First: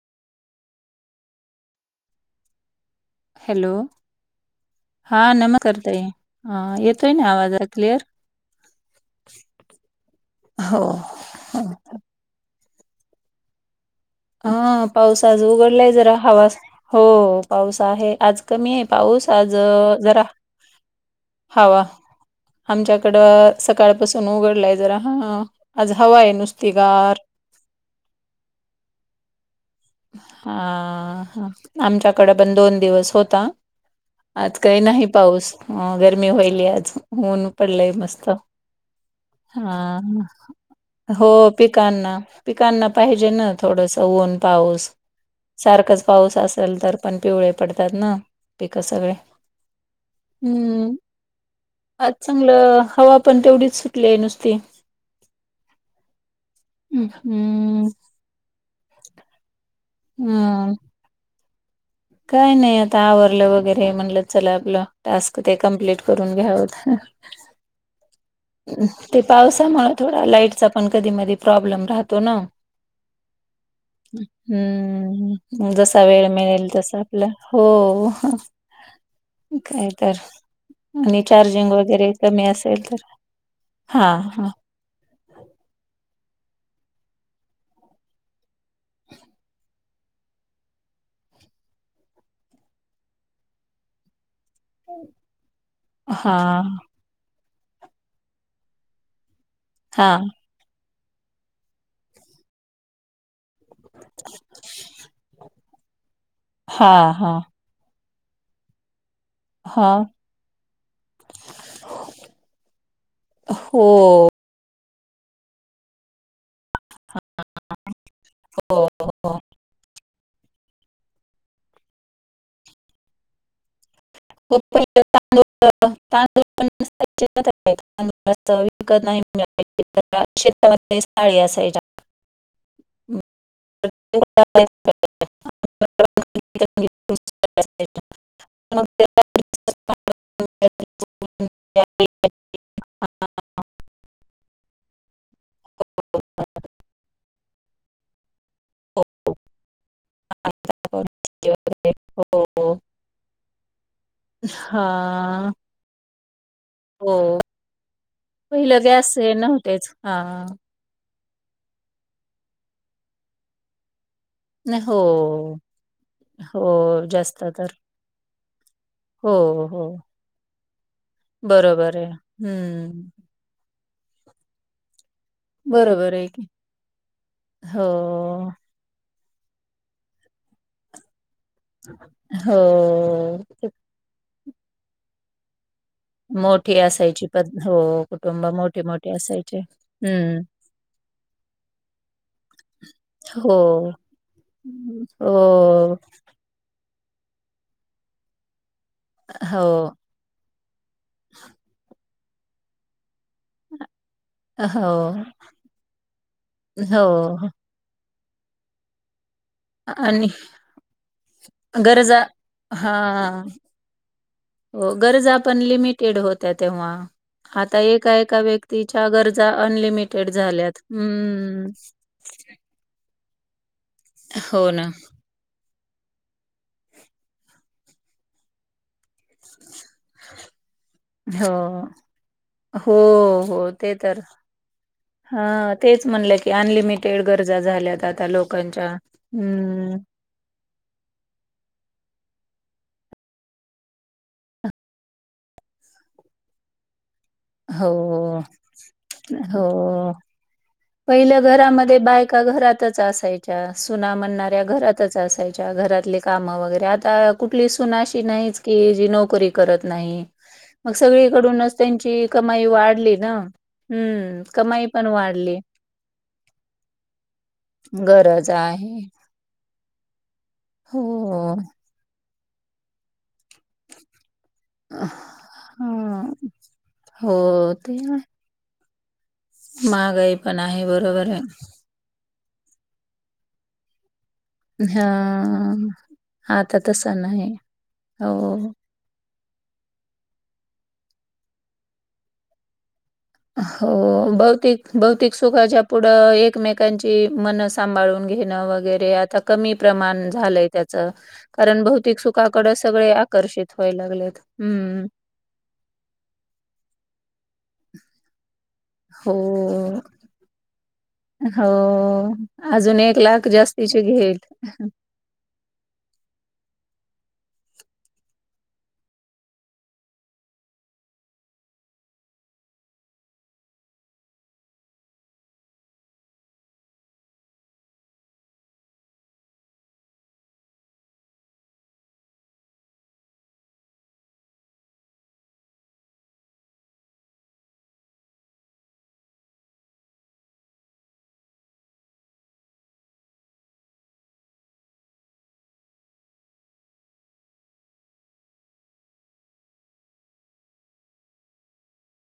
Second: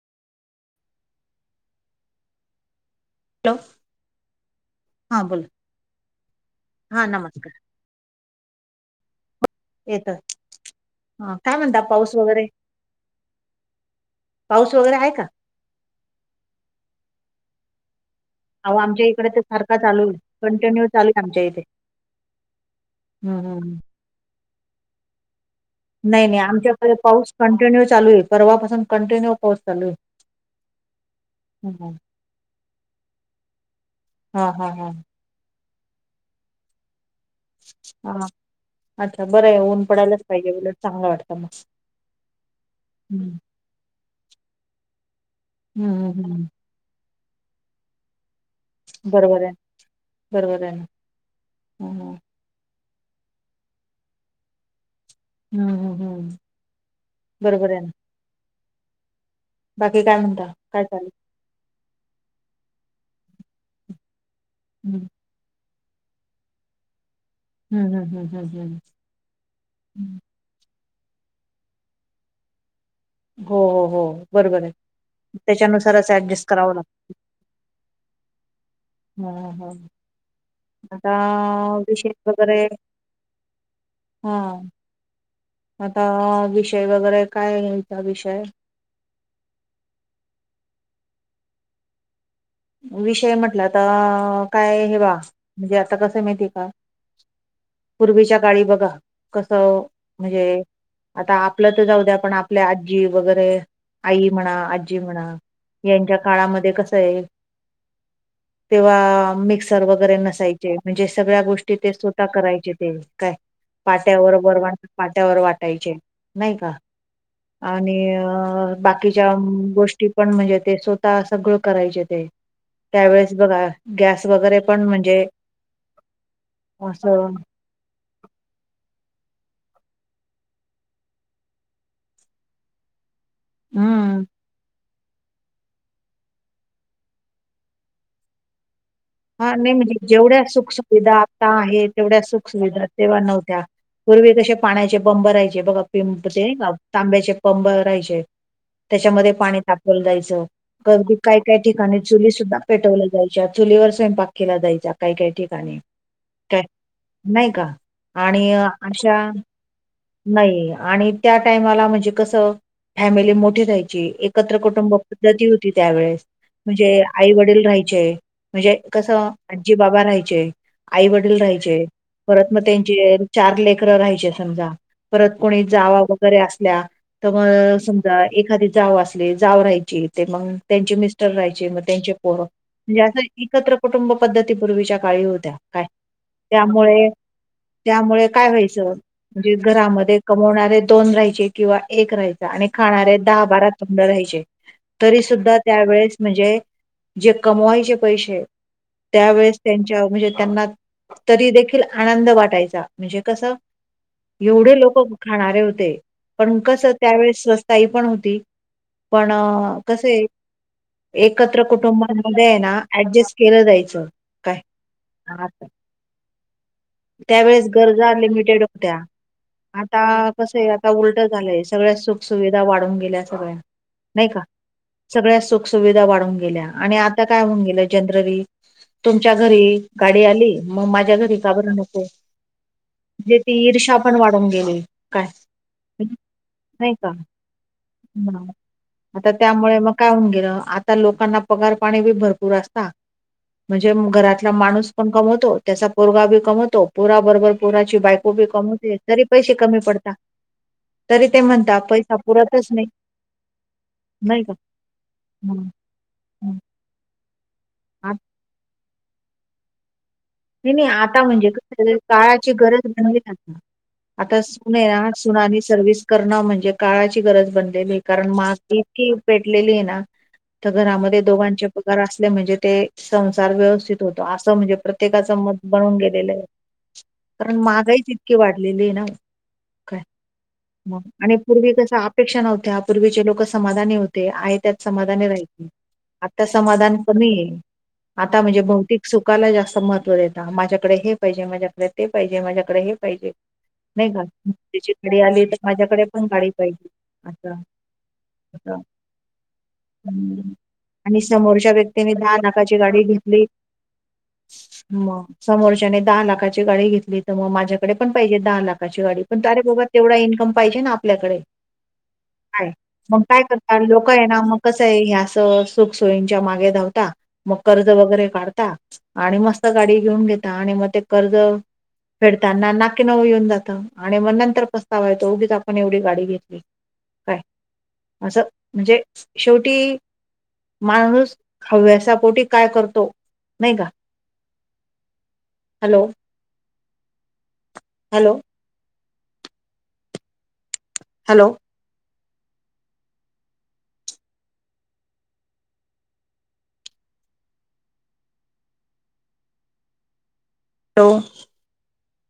Hello, हा नमकर ताई हा येतोय ना आवाज क्लियर येतोय. हा काय म्हणता पाऊस वगैरे, हा, वगैरे आहे पाऊस का आज उघडलाय जरा हवा हो पाऊस आहे. आज कमी अहो आहे. आमच्या इकडे पाऊस तर आज सारखा चालू आहे जरा कंटिन्यू चालू आहे आमच्या इथे हवा हम्म आमच्याकडं हम्म सकाळपासून उघडलाय जरा ह आज हवा नाही आहे नाही नुसती आमच्याकडे गार पाऊस कंटिन्यू चालू आहे. परवापासून कंटिन्यू पाऊस चालू आहे. हा हा, हम्म हम्म. आमच्याकडे पण दोन दिवस होता. हा आज हा काही हा, नाही पाऊस गरमी व्हायला. आज ऊन पडलंय हा मस्त. अच्छा बरं हाय, हा ऊन पडयलाच पाहिजे. उलट चांगलं हो, वाटतं मग पिकांना -पिकांना पाहिजे हम्म ना थोडस ऊन. पाऊस हम्म सारखच हम्म पाऊस हम्म. असेल, तर पण पिवळे पडतात ना, पिक सगळे बरोबर आहे बरोबर आहे ना हम्म, हम्म अच्छा तंगल हवा पण तेवढीच सुटली आहे नुसती. हम्म हम्म हम्म ह बरोबर आहे हम्म, ना बाकी काय म्हणता हम्म काय चाललंय. काय नाही. आता आवरलं वगैरे म्हणलं चला आपलं हम्म टास्क त ते, कम्प्लीट करून घ्यावत. हम ह ह ह ह, ते पावसामुळे थोडा लाईटचा पण कधी- मधी प्रॉब्लेम राहतो ना, [inaudible] हो बरोबर आहे हम्म जसा त्याच्यानुसारच वेळ ऍडजस्ट मिळेल करावं तस लागतं. आपलं हो हा हा काय तर आता आणि चार्जिंग विषय वगैरे कमी वगैरे असेल तर हा हा आता विषय वगैरे काय घ्यायचा विषय विषय म्हटलं तर काय हे बा म्हणजे आता कस हा माहिती आहे का पूर्वीच्या काळी बघा....... कस हा म्हणजे आता आपलं तर जाऊ द्या आपण आपल्या आजी वगैरे आई म्हणा आजी म्हणा यांच्या काळामध्ये कस हा आहे. हा तेव्हा मिक्सर हां. वगैरे नसायचे म्हणजे सगळ्या गोष्टी ते स्वतः करायचे ते काय? हो वरवाणटा पाट्यावर वाटायचे नाही का? आणि अ हो, बाकीच्या हो. गोष्टी पण म्हणजे ते स्वतः सगळं करायचे ते त्यावेेळेस बघा गॅस वगैरे खूप पण म्हणजे तांदूळ तांदूळ असं पण विकत नाही अळी असायच्या हम्म [unintelligible] ब [unintelligible] नमस् स [unintelligible] हा नाही म्हणजे जेवढ्या सुख सुुविधा आता आहे तेवढ्या सुख सुुविधा तेव्हा नव्हत्या. पूर्वी कसे पाण्याचे बंब राहायचे बघा पिंप ते तांब्याचे बंब राहायचे त्याच्यामध्ये पाणी ताप जायच की काय काय मग ठिकाणी चुली सुद्धा हो. पेटवलं जायच्या चुलीवर पाक केला जायचा काही काही हां. ठिकाणी तर हो. नाही का आणि पहिलं गॅस अशा हे नव्हतेच. हां. नाही. आणि त्या टाईमाला म्हणजे कसं फॅमिली मोठी राहायची. एकत्र नाही. कुटुंब हो, पद्धती होती त्यावेेळेस हो. म्हणजे आई जास्त वडील तर. राहायचे म्हणजे कसं हो, आजी हो. बाबा राहायचे आई वडील राहायचे बरोबर आहे. परत मग हं. त्यांचे चार लेकरं राहायचे समजा परत कोणी जावा बरोबर आहे वगैरे की. असल्या तर मग हो, समजा एखादी जाऊ असले जाव राहायची ते मग त्यांची म रहायचे मग त्यांचे पोरं म्हणजे असं हो. एकत्र कुटुंब पद्धतीपूर्वीच्या काळी होत्या का.... मोठी त्यामुळे असायची पद हो, त्यामुळे कुटुंब काय व्हायचं मोठी-मोठी म्हणजे असायचे. घरामध्ये हं. कमवणारे दोन राहायचे किंवा एक राहायचा आणि खाणारे दहा बारा हो. तोंड राहायचे तरी सुद्धा हो, त्यावेेळेस म्हणजे जे कमवायचे पैसे त्यावेेळेस हो, त्यांच्या म्हणजे त्यांना तरी देखील आनंद वाटायचा म्हणजे कस एवढे लोक हो, खाणारे होते पण कस त्यावेळे हो. स्वस्त ताई पण होती पण कस आहे आणि एकत्र गरजा कुटुंबामध्ये आहे ना ऍडजस्ट हां. केलं जायचं काय हो गरजा पण लिमिटेड होत्या तेव्हा त्यावेेळेस आता गरजा एका-एका लिमिटेड होत्या व्यक्तीच्या गरजा आता अनलिमिटेड कसं आहे झाल्यात. आता उलट झालंय हं. सगळ्या सु सुविधा वाढून गेल्या सगळ्यां नाही का हो ना. सगळ्या सुख सुुविधा वाढून गेल्या आणि आता काय होऊन गेलं जनरली तुमच्या घरी ये गाडी आली मग माझ्या घरी हो. का बर नको. हो, म्हणजे ती हो. ते ईर्षा पण तर वाढून गेली. काय हा तेच म्हणलं की अनलिमिटेड गरजा झाल्यात आता नाही. लोकांच्या. आता त्यामुळे मग हम्म काय होऊन गेलं. आजकाल लोकांना पगार पाणी बी भरपूर अस ता. म्हणजे घरातला माणूस पण कमवतो. त्याचा पोरगा बी कमवतो. पोराबरोबर हो पोराची बायको बी कमवते तरी पैसे कमी पडता. तरी ते पहिलं म्हणता घरामध्ये पैसा बायका पुरतच नाही घरातच असायच्या. सुना नाही का म्हणणाऱ्या घरातच हं, असायच्या. घरातले हं. कामं वगैरे, आता कुठली सुन आ अशी नाहीच की जी नोकरी करत नाही. नाही नाही. मग आता म्हणजे सगळीकडूनच कस त्यांची काळाची कमाई गरज वाढली बनल्या. ना आता हम्म सुन कमाई आहे पण ना, वाढली सुनानी सर्व्हिस करणं म्हणजे काळाची गरज बन लई बेकार आणि गरज महाग बी आहे इतकी पेटलेली आहे ना. तर घरामध्ये हो. दोघांचे पगार असले म्हणजे ते संसार व्यवस्थित होतो. असं म्हणजे प्रत्य प्रत्येकाचं मत बनून गेलेलं हा आहे. हो कारण ते महागाईच इतकी वाढलेली आहे ना. काय महागाई पण आहे मग बरोबर आणि आहे पूर्वी कस ह अपेक्षा नव्हत्या. पूर्वीचे लोक समाधानी होते. आहेत. त्यात समाधानी राहायचं. हा. आता समाधान तसं कमी नाही. आहे आता म्हणजे हो. भौतिक सुखाला जास्त महत्त्व देता. माझ्याकडे हे पाहिजे, माझ्याकडे ते पाहिजे, माझ्याकडे हे पाहिजे. हो. नाही का भौतिक त्याची गाडी भौतिक आली तर सुखाच्या माझ्याकडे पण पुढं गाडी पाहिजे एकमेकांची असं मनस सांभाळून घेणे असं वगैरे आता कमी प्रमाण हम्म. झाले त्याचं आणि समोरच्या कारण व्यक्तीने भौतिक दहा सुखा कड सगळे आकर्षित व्हाय लागले. मग समोरच्याने दहा लाखाची गाडी घेतली. तर मग माझ्याकडे पण पाहिजे दहा लाख खाची गाडी हो, पण अरे बाबा तेवढा इन्कम पाहिजे ना आपल्याकडे. हो. काय अजून एक लाख जास्तीचे घे. ह्या अस सुख सोयींच्या मागे धावता मग कर्ज वगैरे काढता. आणि मस्त गाडी घेऊन घेता आणि मग ते कर्ज फेडताना नाकी नऊ येऊन जातं आणि मग नंतर पस्तावा येतो की, उगीच आपण एवढी गाडी घेतली. काय असं म्हणजे शेवटी माणूस हव्यासापोटी काय करतो नाही का. Hello, hello, hello hello,